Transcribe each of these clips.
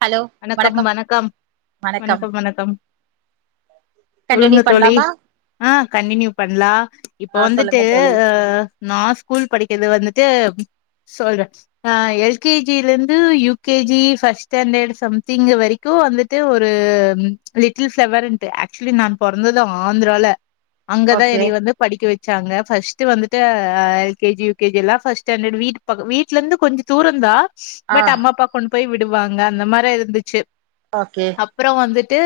Hello வணக்கம் வணக்கம் வணக்கம் வணக்கம் கண் அடி சொல்லுங்க தோழி பண்லாமா ஆ கண்டினியூ பண்லா இப்போ ஆ வந்துட்டு சொல்லுங்க தோழி அ நா ஸ்கூல் படிக்கெறது வந்துட்டு சொல்றே ஆ எல் கே ஜி ல இருந்து U K G first standard something வரைக்கு வந்துட்டு ஒரு லிட்டில் ஃப்ளவர்ன்ட்டு ஆக்சுவலி நா பொறந்தது ஆந்த்ரால அங்கதா ஓகே எனக்கி வந்து படிக்க வெச்சாங்க ஃபஸ்ட் வந்துட்டு அ L K G U K G எல்லா ஃபஸ்ட் ஸ்டாண்டர்ட் வீட்டு பொது வீட்ல இருந்து கொஞ்சொ தூரொந்தா ஆ பட் அம்மா அப்பா கொண்டு போய் விடுவாங்க அந்த மாரி இருந்துச்சு ஓகே அப்பறோ வந்துட்டு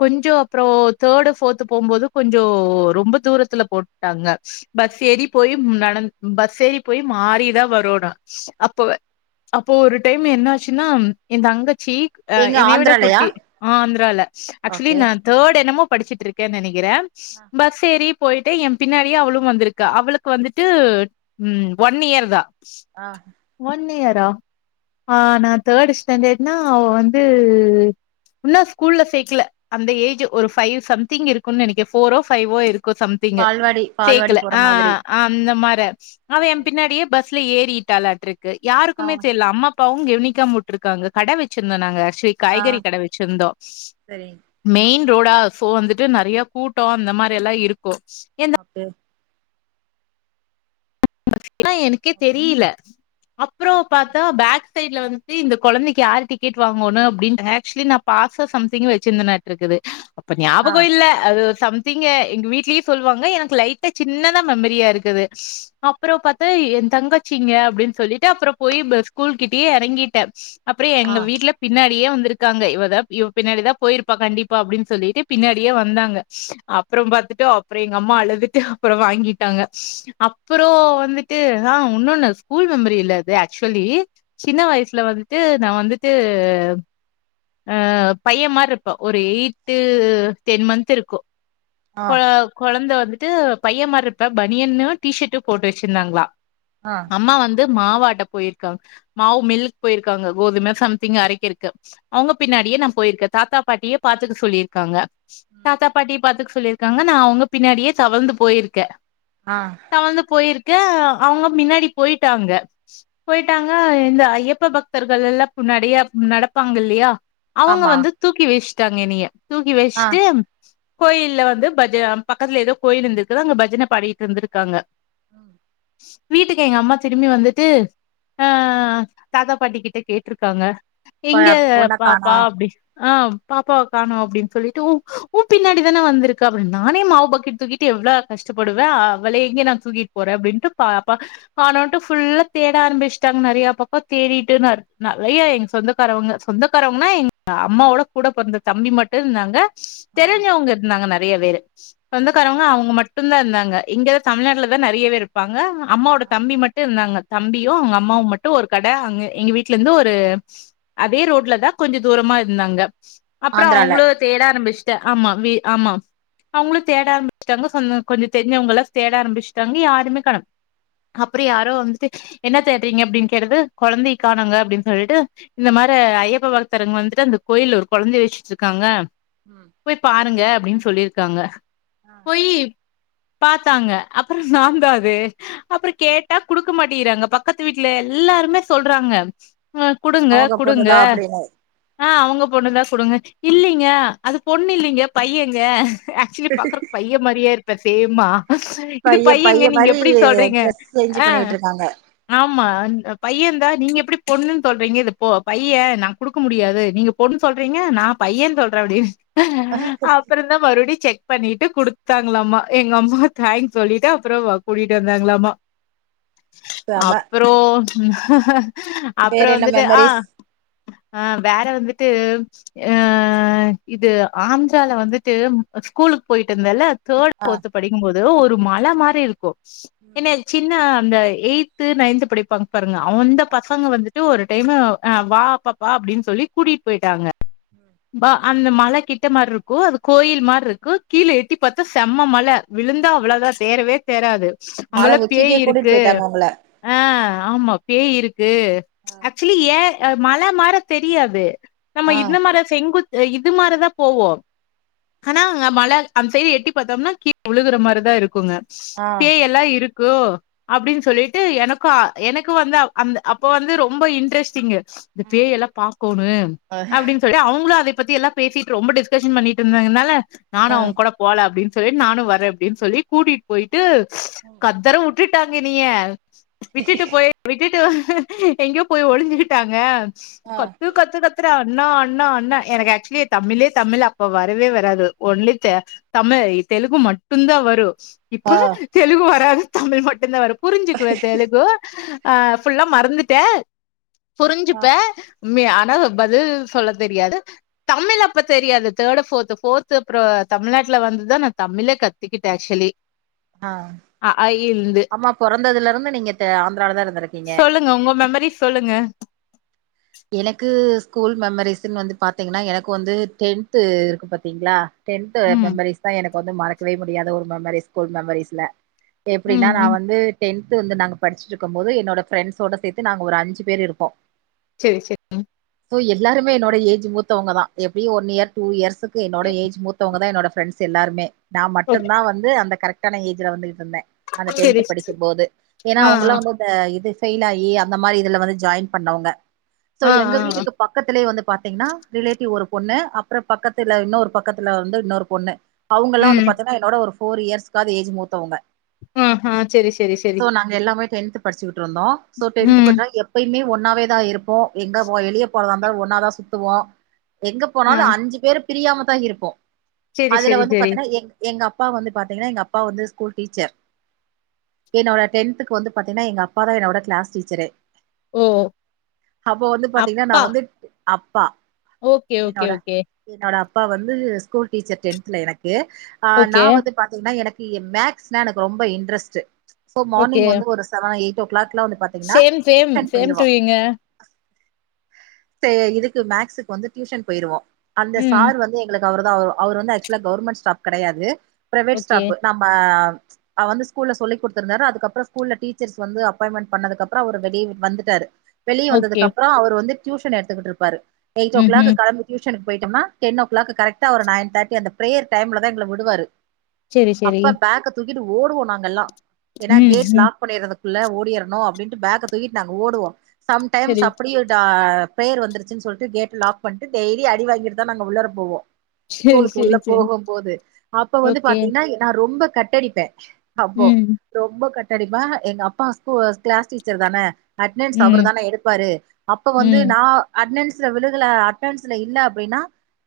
கொஞ்சோ அப்பறோ தேர்டு ஃபோர்த்து போம்போது கொஞ்சோ ரொம்ப தூரத்துல போட்டாங்க பஸ் ஏறி போயி நட பஸ் ஏறி போய் மாறிதா வரோனு அப்போ வ அப்போ ஒரு டைம் என்ன ஆச்சுன்னா என் தங்கச்சி எங்க என்னையவிட ஆந்திராலயா குட்டி ஆந்தரால ஆக்சுவலி ஓகே ந தேர்ட் என்னமோ படிச்சுட்டு இருக்கேன்னு நனக்கிறே ஆ பஸ் தேரி போட்டு ஏம் பின்னாடியே அவளு வந்திருக்கா அவளுக்கு வந்துட்டு ம் வன் இயர் தா ஆ வன் இயரா ஆ நா தேர்ட் ஸ்டாண்டர்ட்னா அவ வந்து உன்னா ஸ்கூல்லல சேக்கெல அந்த ஏஜ் ஒரு ஃபைவ் சம்திங் இருக்குன்னு நனக்கே ஃபோரோ ஃபைவோ இருக்கு சம் திங்கு பால்வாடி பால்வாடி சேக்கல போற ஆ மாதிரி அந்த மார அவ ஏ ஓகே பின்னாடியே பஸ்ல ஏறிட்டாலா க்கு ஆ யாருக்குமே தெர்ல அம்மா அப்பாவு கெவனிக்காம உட்ருக்காங்க கட வெச்சிருந்தோ நாங்க ஆச்சுவலி ஆ காய்கறி கட வெச்சிருந்தோ சரி மெய்ன் ரோடா சோ வந்துட்டு நறையா கூட்டோ அந்த மாரி எல்லா இருக்கு இரு அப்பே எனக்கே தெரியில்ல அப்பறோ ம் பாத்தா பேக் பேக்சைட்ல வந்துட்டு இந்த கொழந்தெக்கு யாரு டிக்கெட் வாங்கணு அப்டின்னு ஆக்சுவலி நா பாஸ்ஸோ சம்திங் வெச்சிருந்தே நா இருக்குது அப்ப ஆ ஞாபகோ இல்ல அது சம் இங்க எங்க வீட்லயு சொல்லுவாங்க எனக்கு லைட்டா சின்னதா மெம்மரியா இருக்குது அப்பறோ பாத்தா ஏ தங்காச்சிங்க அப்டின்னு சொல்லிட்டு அப்பறோ போய் ஸ்கூல் கிட்டயே எறங்கீட்டே அப்பறோ ஆ எங்க வீட்ல பின்னாடியே வந்திருக்காங்க இவதா இவ பின்னாடிதா போயிருப்பா கண்டிப்பா அப்டின்னு சொல்லிட்டு பின்னாடியே வந்தாங்க அப்பறோ பாத்துட்டு அப்பறோ‌ எங்க அம்மா அழுதுட்டு அப்பறோ வாங்கிட்டாங்க அப்பறோ வந்துட்டு ஆ உன்னொன்னு ஸ்கூல் மெம்மரி இல்ல அது ஆக்சுவலி சின்ன வயசுல வந்துட்டு நா வந்துட்டு அ பையன் மாரி இருப்பே ஒரு எயிட் டென் மந்த் இருக்கு ஆ கொழ கொழந்த வந்துட்டு பையன் மாரி இருப்பே பனியன்னு டி ஷர்ட் போட்டு வெச்சிருந்தாங்களா ஆ அம்மா வந்து மாவாட்ட போயிருக்காங்க மாவு மில்க் போயிருக்காங்க கோதும சம்திங் அரக்கெறக்கு அவங்க பின்னாடியே நா போயிருக்கே தாத்தா பாட்டிய பாத்துக்க சொல்லியிருக்காங்க ம் தாத்தா பாட்டிய பாத்துக்க சொல்லியிருக்காங்க நா அவங்க பின்னாடியே தவழ்ந்து போயிருக்கே ஆ தவழ்ந்து போயிருக்க அவங்க முன்னாடி போயிட்டாங்க போயிட்டாங்க இந்த ஐயப்ப பக்தர்களல்லா நிறைய நடப்பாங்க இல்லயா அவங்க ஆமா வந்து தூக்கி வச்ட்டாங்க என்னய தூக்கி ஆ வச்ட்டு கோயில்ல வந்து பஜ பக்கத்துல ஏதோ கோயில் இருந்திருக்குதோ அங்க பஜன பாடிட்ருந்திருக்காங்க ம் வீட்டுக்கு எங்க அம்மா திரும்பி வந்துட்டு ஆ தாத்தா பாட்டி கிட்ட கேட்ருக்காங்க ப எங்க பொண்ண பாப்பா காணோ அப்டின் ஆ பாப்பாவ காணோ அப்படின்னு சொல்லிட்டு ஒ ஒ பின்னாடி தானே வந்திருக்கா அப்பின் நானே மாவு பாக்கெட் தூக்கிட் டு எவ்ளோ கஷ்டப்படுவே அவள எங்கே நா தூக்கிட்டு போறே அப்படின்ட்டு பாப்பா கானோன்டு ஃபுல்லா தேட ஆரம்பிச்சுட்டாங்க நெறைய பக்கா தேடிட்டுன்னாரு நெறைய எங்க சொந்த க்காரவங்க சொந்தக்காரவங்கன்னா எங்க அம்மாவோட கூட பிறந்த தம்பி மட்டு இருந்தாங்க ஆ தெரிஞ்சவங்க இருந்தாங்க நெறைய பேரு ஓகே சொந்தக்காரவங்க அவங்க மட்டுந்தா இருந்தாங்க இங்கதா தமிழ்நாட்டுல தா நறையவே இருப்பாங்க அம்மாவோட ஆ தம்பி மட்டு இருந்தாங்க தம்பியு அங்க அம்மாவு மட்டு ஒரு கட அங்க எங்க வீட்டு்ல இருந்து ஒரு அதே ரோட்ல தா கொஞ்ச தூரமா இருந்தாங்க அப்புற ஆந்திரால அவங்களு தேட ஆரம்பிச்சுட்டே ஆமா வீ ஆமா அவங்களு தேட ஆரம்பிச்சுட்டாங்க சொந்தோ கொஞ்ச தெரிஞ்சவங்கள தேட ஆரம்பிச்சுட்டாங்க யாருமே கண அப்புறோ யாரோ வந்துட்டு என்ன தேடுறீங்க அப்படின்னு கேடது கொழந்தய காணோங்க அப்படின்னு சொல்லிட்டு இந்த மாரி ஐயப்ப பக்தரங்க வந்துட்டு அந்த கோயில் ஒரு கொழந்தைய வச்சுட்ருக்காங்க உ போய் பாருங்க அப்படின்னு சொல்லியிருக்காங்க ஆ போயி த்தாங்க அப்புற நாந்தா அது அப்புறம் கேட்டா குடுக்க மாட்டேறாங்க பக்கத்து வீட்டுல எல்லாருமே சொல்றாங்க ஆ குடுங்க அவங்க குடுங்க பொண்ணுதா அப்படின்னு ஆ அவங்க பொண்ணு தா குடுங்க இல்லைங்க அது பொண்ணு இல்லைங்க பையங்க ஆக்சுவலி பாக்குறக்கு பையே மாரியா இருப்பே சேமா இது பைய பையங்க பைய நீங்க மாரி எப்டி சொல்றீங்க ட்ரெஸ் சேஞ்சு ஆ பண்ணி விட்டுருக்காங்க ஆமா பையன்ந்தா நீங்க எப்டி பொண்ணுன்னு சொல்றீங்க இதுப்போ பையே நான் குடுக்க முடியாது நீங்கப் பொண்ணு சொல்றீங்க நா பையேனு சொல்றே அப்டினு அப்புற தா மறுபடி செக் பண்ணிட்டு குடுத்தாங்களம்மா எங்க அம்மா தேங்ஸ் சொல்லிட்டு அப்புறோ கூட்டிட்டு வந்தாங்களாமா செம அப்ற ப்றோ வேற அப்புறோ என்ன வந்துட்டு ஆ மெமரிஸ் ஆ வேற வந்துட்டு அ இது ஆந்திரால வந்துட்டு ஸ்கூலுக்கு போயிட்டு இருந்தேல தேர்ட் ஆ ஃபோர்து படிக்கும்போது ஒரு மல மாரி இருக்கு என்னய சின்ன அந்த எய்து நைன்து படிப்பாங்க பாருங்க அவ் அந்த பசங்க வந்துட்டு ஒரு டைமு வா பாப் வா அப்படின்னு சொல்லி கூட்டிட்டு போயிட்டாங்க பா அந்த மழ கிட்ட மார்ருக்கு அது கோயில் மார்ருக்கு கீழ எட்டி பாத்தா செம்ம மல விழுந்தா அவ்வளதா தேரவே தேராது மல அங்கெல்லா பேய் உச்சிக்கே கூட்டிட்டு இருக்கு போயிட்டாங்க உங்கள ஆ ஆமா பேய் இருக்கு ஆ ஆக்சுவலி ஏ ஆ மழ மார தெரியாது நம்ம ஆ இந்த மார செங்குத் இது மாரிதா போவோ ஆனா மல அந்த சைடு எட்டி பாத்தோம்னா கீ உழுகுற மாரிதா இருக்குங்க ஆ தேய எல்லா இருக்கு அப்டின்னு சொல்லிட்டு எனக்கூ எனக்கு வந்து அந்த அப்ப வந்து ரொம்ப இன்ட்ரெஸ்ட்டிங்கு இந்த ஆ பேய எல்லா பாக்கோணு அப்டின்னு சொல்லி அவுங்ளு அதய பத்தி எல்லா பேசிட்டு ரொம்ப டிஸ்கஷன் பண்ணிட்டு இருந்தனால நானு ஆ அவுங்க கூட போல அப்டி சொல்லி நானு வரேஅப்டி சொல்லி கூட்டிட் போயிட்டு ம் ஒர் தர வுட்டுட்டாங்க எனைய விட்டுட்டு போய் விட்டுட்டு எங்கயோ போய் ஒளிஞ்சுகிட்டாங்க கத்து கத்து கத்துறா அண்ணா அண்ணா அண்ணா எனக்கு ஆக்சுவலி தமிழே தமிழ் அப்ப வரவே வராது ஒன்லி தம்மே தெலுங்கு மட்டு தா வரு ஆ இப்ப தெலுங்கு வராது தமிழ் மட்டு தா வரு புரிஞ்சுக்குவே தெலுகு ஆ ஃபுல்லா மறந்துட்டே புரிஞ்சுப்பே மி ஆனா பதில் சொல்ல தெரியாது தமிழ் அப்ப தெரியாது தேடு ஃபோர்த்து ஃபோர்த்து அப்றோ தமிழ்நாட்ல வந்துதா நா தமிழே கத்துக்கிட்ட ஆக்சுலி ஆ அம்மா பொறந்ததுல இருந்து நீங்க தெ ஆந்த்ராலா தா இருந்திருக்கீங்க சொல்லுங்க உங்க மெமரிஸ் சொல்லுங்க எனக்கு ஸ்கூல் மெமரிஸ்ன் வந்து பாத்தீங்னா எனக்கு வந்து டென்த்து இருக்கு பாத்தீங்ளா டென்த் ம் மெமரிஸ் தா எனக்கு வந்து மறக்கவே முடியாத ஒரு மெமரிஸ் ஸ்கூல் மெமரிஸ்ல எப்டின்னா ம் நா ம் வந்து டென்த் வந்து நாங்க படிச்சுட்டுக்கும் போது என்னோட ஃப்ரெண்ட்ஸோட சேத்து நாங்க ஒரு அஞ்சு பேர் இருப்போ செரி செ சோ எல்லாருமே என்னோட ஏஜ் மூத்தவங்க தா எப்டியு ஒன் இயர் டூ இயர்ஸுக்கு என்னோட ஏஜ் மூ த்தவங்க தா என்னோட ஃபிரண்ட்ஸ் எல்லாருமே நா மட்டு ஓக் தா வந்து அந்த கரெக்ட்டான ஏஜ்ல வந்துகுட்டு இருந்தே அந்த செரி டென்த் படிக்கும் போது ஏன்னா ஆ அவங்கல்லா வந்து இந்த இது ஃபெயில் ஆகி அந்த மாரி இதுல வந்து ஜாயின் பண்ணவங்க சோ ஆ ஆ எங்க ஆ வீட்டுக்கு பக்கத்துலயே வந்து பாத்தீங்னா ரிலேட்டிவ் ஒரு பொண்ணு அப்றோ பக்கத்துல இன்னொரு பக்கத்துல வந்து இன்னொரு பொண்ணு அவுங்கலா வந்து ம் பாத்தீனா என்னோட ஒரு ஃபோர் இயர்ஸ்குகாது ஏஜ் மூத்தவங்க ம் ம் செரி செரி செரி சோ நாங்க எல்லாமே டென்த் படிச்சுட்ருந்தோ சோ டென்த் ம் படுச்சனால எ ப்பயுமே ஒன்னாவே தா இருப்போ எங்க ஒ வெளிய போறதா இருந்தாலு ஒன்னாதா சுத்துவோ எங்க ஆ போனாலு அஞ்சு பேர் பிரியாமதா இருப்போ செரி அதுல செரி வந்து செரி பாத்தீன்னா எங் எங்க அப்பா வந்து பாத்தீங்னா எங்க அப்பா வந்து ஸ்கூல் டீச்சர் என்னோட டென்த்துக்கு வந்து பாத்தீனா எங்க அப்பா தா என்னோடா கிளாஸ் டீச்சரே ஓ அப்போ வந்து பாத்தீங்னா நா வந்துட் அப்பா ஓக்கே ஓக்கே என்னோட ஓக்கே என்னோட அப்பா வந்து ஸ்கூல் டீச்சர் டென்த்ல எனக்கு அ நா ஓகே வந்து பாத்தீங்னா எனக்கு எ மேக்ஸ்னா எனக்கு ரொம்ப இன்ரஸ்ட்டு சோ ஓகே மார்னிங் வந்து ஒரு செவனா எயிட்டோ ஓ கிளாக்ல வந்து பாத் சேம் சேம் சேம் டூயுங்க சே இதுக்கு மேக்ஸுக்கு வந்து டியூஷன் போயிருவோ அந்த ம் சார் வந்து எங்களுக்கு அவுரு தா அவ் அவுரு வந்து ஆக்சுலா கவர்மெண்ட் ஸ்டாப் கெடையாது பிரவேட் ஓகே ஸ்டாப்பு நம்ம அ வந்து ஸ்கூல்ல சொல்லி குடுத்துருந்தாரு அதுக்கப்பறோ ஸ்கூல்ல டீச்சர்ஸ் வந்து அப்பாயின்மெண்ட் பண்ணதுக்கப்பறோ அவரு வெளிய வந்துட்டாரு வெளிய ஓகே வந்ததுக்கு அப்றோ அவரு வந்து டியூஷன் எடுத்துட் இருப்பாரு எயிட் ஓ ம் கிளாக் ம் கெளம்பி டியூசனுக்கு போயிட்டம்னா டென் ஓ கிளாக்கு கரெக்ட்டா ஒரு நைன் தேட்டி அந்த பிரேயர் டைம்ல தா எங்கள விடுவாரு செரி செரி அப்ப பேக்க தூக்கிட்டு ஓடுவோ நாங்கெல்லா ஏன்னா ம் கேட் ம் லாக் பண்ணிறது குள்ள ஓடிறணு அப்டின்ட்டு பேக்க தூக்கிட் நாங்க ஓடுவோ சம்டைம்ஸ் செரி அப்படியு டா ப்ரேயர் வந்துருச்சு சொல்ட்டு கேட்லாக் பண்ட்டு டெய்லி அடி வாங்கிட்டு தா நாங்க உள்ளர போவோ செரி ஸ்கூலுக்கு உள்ள செரி செரி போகும்போது அப்ப வந்து ஓகே பாத்தீங்னா நா ரொம்ப கட்டடிப்பே அப்போ ம் ரொம்ப கட்டடிப்ப எங்க அப்பா கிளாஸ் டீச்சர் தான அட்ன்ஸ் ம் அவரு தான எடுப்பாரு அப்ப வந்து ம் நா அட்ன்ஸ்ல விழுகல அடனன்ஸ்ல இல்ல அப்டின்னா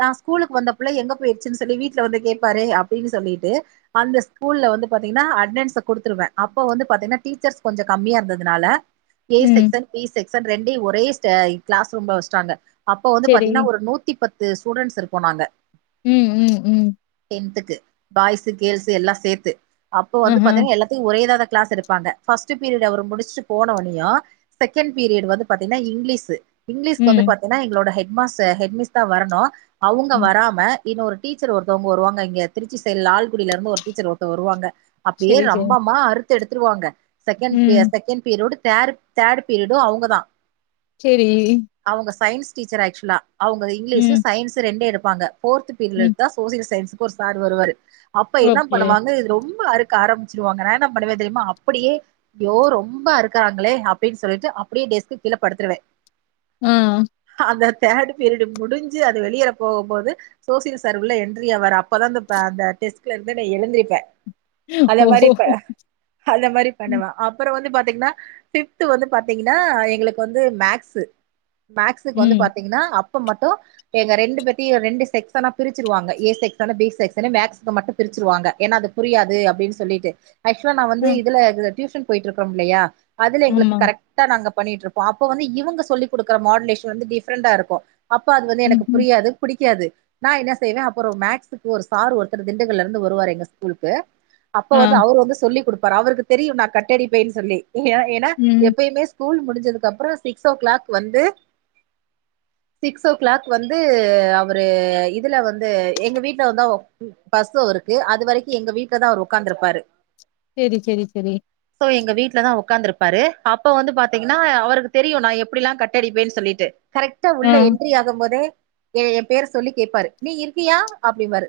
நா ஸ்கூலுக்கு வந்த பிள்ள எங்க போயிருச்சுன்னு சொல்லி வீட்டுல வந்து கேப்பாரு அப்டின்னு சொல்லிட்டு அந்த ஸ்கூல்ல வந்து பாத்தீங்கன்னா அட்ன்ஸ்ஸ கொடுத்துருவ அப்ப வந்து பாத்தீங்கன்னா டீச்சர்ஸ் கொஞ்ச கம்மியா இருந்ததுனால ஏ ம் செக்சன் சி செக்ஷன் ரெண்டயு ஒரே [unintelligible] கிளாஸ் ரூம்ல வச்சுட்டாங்க அப்ப வந்து செரி பாத்தீங்கன்னா ஒரு நூத்தி பத்து பத்து ஸ்டூடெண்ட்ஸ் இருப்போ நாங்க ம் ம் ம் டென்த்க்கு பாய்ஸ்ஸு, கேள்ஸ் எல்லா சேர்த்து அப்போ வந்து ஆஹா பாத்தீங்கன்னா எல்லா ஒரே இத்தா கிளாஸ் எடுப்பாங்க ஃபர்ஸ்ட் பீரியட் அவர் முடிச்சுட்டு போன்னோயு செகண்ட் பீரியட் வந்து பாத்தீங்கன்னா இங்கிலீஷு இங்கிலீஷ்க்கு வந்து ம் பாத்தீங்கன்னா எங்களோட ஹெட் மாஸ்டர் ஹெட்மிஸ்தா வரணும் அவங்க ம் வராம இன்னொரு டீச்சர் ஒருத்தவங்க வருவாங்க இங்க திருச்சி சைடுல லால்குடியில இருந்து ஒரு டீச்சர் ஒருத்தர் வருவாங்க அப்டியே செரி செரி ரம்பமா அறுத்து எடுத்துடுவாங்க செகண்ட் ம் செகண்ட் பிரியரோடு தே தேர்ட் பீரியடும் அவங்க தா சேரி அவங்க சயின்ஸ் டீச்சர் ஆக்சுவலா அவங்க இங்கிலீஷ், ம், சயின்ஸ் ரெண்டு எடுப்பாங்க ஃபோர்த் ம். பீரியருதா சோசியல் சயின்ஸுக்கு ஒரு சார் வருவாரு அப்ப என்ன ஓகே. பண்ணுவாங்க இது ரொம்ப ரொம்ப அறுக்க ஆரம்பிச்சிடுவாங்க நா என்ன பண்ணுவ தெரியுமா அப்டியே அய்யோ ரொம்ப அறுக்குறாங்களே அப்டின்னு சொல்லிட்டு அப்டியே டெஸ்கு கீழ படுத்துடுவ ம் அந்த தேர்டு பீரியடு முடிஞ்சு அது வெளியில போகும் போது சோசியல சார் உள்ள என்றி ஆவாரு அப்பதா அ அந்த டெஸ்க்ல இருந்து நா எழுந்திருப்ப அந்த மாதிரி ஓஹோ! ப அந்த மாதிரி ம், பண்ணுவ அப்பற வந்து பாத்தீங்கன்னா ஃபிஃப்த் வந்து பாத்தீங்கன்னா எங்களுக்கு வந்து மேஸு மேஸுக்கு வந்து ம். பாத்தீங்கன்னா அப் அப்போ மட்டு எங்க ரெண்டு பேத்தியு ரெண்டு செக்ஸ்ஸனா பிரிச்சிருவாங்க ஏ செக்ஸ்சன், பி செக்ஸ்சன் மேக்ஸ்க்கு மட்டு பிரிச்சுருவாங்க ஏன்னா அது புரியாது அப்டின்னு சொல்லிட்டு ஆக்சுவலா நா அ, வந்து இதுல டியூஷன் போயிட்டு இருக்குறோ இல்லயா அதுல எங்களுக்கு ஆமா. கரெக்ட் நாங்க பண்ணிட்டு இருப்போ அப்ப வந்து இவங்க சொல்லி கொடுக்கற மாடுலேஷன் வந்து டிஃப்ரெண்டா இருக்கும். அப்ப அது வந்து எனக்கு ம்ஹ்ம். புரியாது பிடிக்காது நா என்ன செய்வ அப்பற மேக்ஸுக்கு ஒரு சார் ஒருத்தர் திண்டுக்கல்ல இருந்து வருவாரு எங்க ஸ்கூலுக்கு அப்ப ஆ. வந்து அவரு வந்து சொல்லி் கொடுப்பாரு அவருக்கு தெரியு நா கட்டடிப்பேன்னு சொல்லி ஏன்னா ம். எப்பயுமே ஸ்கூல் முடிஞ்சதுக்கு அப்பற சிக்ஸ் ஓ கிளாக் வந்து சிக்ஸ் ஓ கிளாக் வந்து அவரு இதுல வந்து எங்க வீட்ல வந்து ஓ பஸ்ஸு அவருக்கு அது வரைக்கும் எங்க வீட்டுலதா அவர் உட்கார்ந்துருப்பாரு சேரி சேரி சேரி சோ எங்க வீட்டுலதா உட்காந்துருப்பாரு அப்ப வந்து பாத்தீங்கன்னா அவருக்கு தெரியும் நா எப்படிலா கட்டடிப்பேன்னு சொல்லிட்டு கரெக்டா ஆ. உள்ள என்ட்ரி ஆகும் போதே எய பேர சொல்லி கேட்பாரு நீ இருக்கியா அப்டியிம்பாரு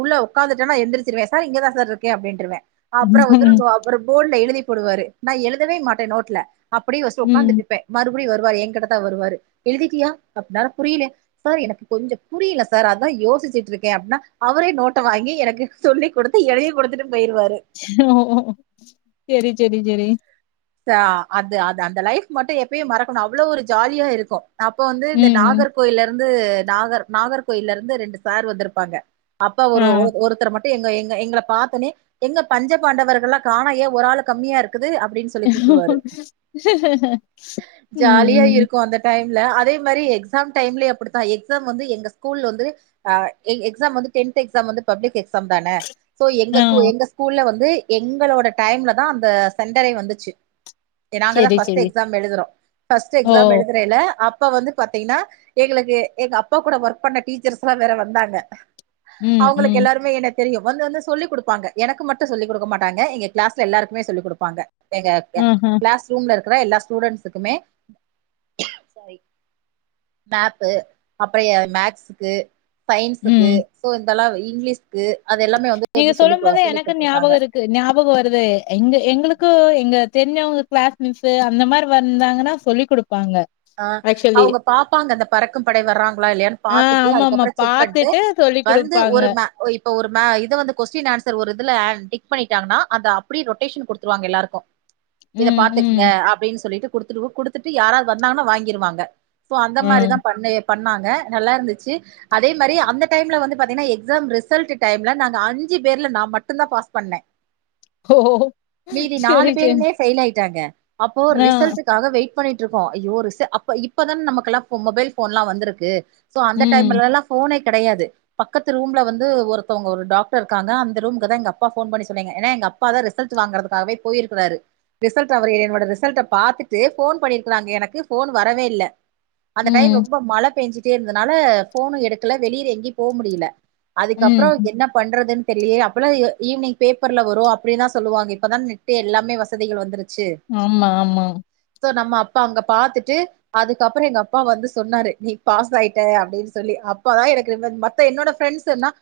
உள்ள உட்காந்துட்டா நா எந்திரச்சிருவ சார் இங்கதா இருக்க அப்டின்ருவ அப்பற ம். வந்து அப்பற போர்ட்ல எழுதி போடுவாரு நா எழுதவே மாட்ட நோட்ல. அப்டியே ஃபஸ்ட் உட்காந்துட்டு இருப்ப மறுபடியு வருவாரு எய கிட்டத்தா வருவாரு எழுதிட்டியா அப்டின்னா புரில சார் எனக்கு கொஞ்ச புரியல சார் அதா யோசிச்சுட்டு இருக்க அப்டின்னா அவரே நோட்ட வாங்கி எனக்கு சொல்லி் கொடுத் எழுதி கொடுத்துட்டு போயிருவாரு ஓ சேரி சேரி சேரி அதா அது அது அந்த லைஃப் மட்டு எப்பயு மறக்குணு அவ்ளோ ஒரு ஜாலியா இருக்கு அப்ப வந்து இந்த ம். நாகர் கோயில இருந்து நாகர் நாகர் கோயில இருந்து ரெண்டு சார் வந்திருப்பாங்க அப்ப ஆ. ஒரு ஒருத்தர் மட் டு எங்க எங்க எங்கள பாத்தோன்னே எங்க பஞ்ச பாண்டவர்கள்ளா காணயே ஒரு ஆளு கம்மியா இருக்குது அப்டின்னு சொ ம் ஜாலியா ம் இருக்கு அந்த டைம்ல அதே மேரி எக்ஸாம் டைம்லயே அப்டித்தா எக்ஸாம் வந்து எங்க ஸ்கூல் வந்து ஆ எக் எக்ஸாம் வந்து டென்த் எக்ஸாம் வந்து பப்ளிக் எக்ஸாம் தான சோ ஆ. எங்க கூ எங்க ஸ்கூல்ல வந்து எங்களோட டைம்ல தா அந்த சென்டரே வந்துச்சு நாங்க தா சரி, ஃபர்ஸ்ட் சரி. எக்ஸாம் எழுதுறோ ஃபர்ஸ்ட் ஓ! எக்ஸாம் எழுதுரையில அப்ப வந்து பாத்தீன்னா எங்களுக்கு எங்க அப்பா கூட ஒர்க் பண்ண டீச்சர்ஸ் எல்லா வேற வந்தாங்க ம், அவுங்களுக்கு ம். எல்லாருமே என்ன தெரியு வந்து வந்து சொல்லிக் குடுப்பாங்க எனக்கு மட்டு சொல்லிக் குடுக்க மாட்டாங்க எங்க கிளாஸ்ல எல்லாருக்குமே சொல்லிக் குடுப்பாங்க எங்க ஆஹ. கிளாஸ் ரூம்ல இருக்குற எல்லா ஸ்டூடண்ஸ்க்குமே சாரி மேப்பு அப்றோ மேக்ஸ்க்கு சயின்ஸுக்கு ம். சோ இதெல்லா இங்கிலீஷ்க்கு அது எல்லாமே வந்து வந்து சொல்லி சொல்லி் குடுத்துருக்காங்க ஞாபகோ வருதே எங்க எங்களுக்கு எங்க தெரிஞ்சவங்க கிளாஸ் மிஸ்ஸு அந்த மாரி வந்தாங்கன்னா சொல்லிட்டு குடுப்பாங்க ஆ ஆக்சுவலி அவுங்க பாப்பாங்க அந்த பறக்கு படை வர்றாங்களா இல்லையான்னு பாத்துட்டு அதுக்கப்பறோ செக் பண் ணிட்டு சொல்லி் குடுப்பாங்க இப்ப ஒரு மே இத வந்து கொஸ்டின் ஆன்சர் ஒரு இதுல அ டிக் பண்ணிட்டாங்கன்னா அத அப்டியே ரொட்டேஷன்க்கு குடுத்துருவாங்க எல்லாருக்கு இத ம், ம், பாத்துக்ங்க அப்டின்னு சொல்லிட்டு குடுத்துரு குடுத்துட்டு யாராவுது வந்தாங்கன்னா வாங்கிருவாங்க சோ அந்த ம். மாதிரிதா பண் பண்ணாங்க நல்லா இருந்துச்சு அதே மாரி அந்த டைம்ல வந்து பாத்தீங்கன்னா எக்ஸாம் ரிசல்ட் டைம்ல நாங்க அஞ்சு பேர்ல நா மட்டு தா பாஸ் பண்ண ஓ நாலு சேரி சேன் பேருமே ஃபெயில் ஆயிட்டாங்க அப்போ ரிசல்டக்காக வெயிட் பண்ணிட்டு இருக் கோ அய்யோ ரிசல் இப்பதான நமக்கு எல்லா மொபைல் ஃபோன்ல்லா வந்திருக்கு சோ அந்த ம், டைம்லெல்லா ஃபோனே கெடையாது பக்கத்து ரூம்ல வந்து ஒருத்தவொங்க ஒரு டாக்டர் இருக்காங்க அந்த ரூமுக்கு தா எங்க அப்பா ஃபோன் பண்ணி சொன்னீங்க ஏனா எங்க அப்பா தா ரிசல்ட் வாங்கிறதுற்காகவே போயிருக்கிறாரு ரிசல்ட்ட அவரே என்னோட ரிசல்ட்ட பாத்துட்டு ஃபோன் பண்ணி ருக்காங்க எனக்கு ஃபோன் வரவே இல்ல அந்த டைம் ம், ரொம்ப மழ பெஞ்சுட் டே இருந்தனால ஃபோனு எடுக்கல வெளியில எங்கி போ முடில ம், அதுக்கப்றோ ம். என்ன பண்றதுன்னு தெரிலியே அப்பெல்லா ஈவினிங் பேப்பர்ல வரு அப்டின்னு தா சொல்லுவாங்க இப்பதா நெட்டு எல்லாமே வசதிகள் வந்துருச்சு ஆமா ஆமா த்த நம்ம அப்பா அங்க பாத்துட்டு அதுக்கப்றோ எங்க அப்பா வந்து சொன்னாரு நீ பாஸ் ஆயிட்ட அப்டின்னு சொல்லி அப்பதா எனக்கு அப்பா என்னோட ஃப்ரெண்ட்ஸ் எல்லா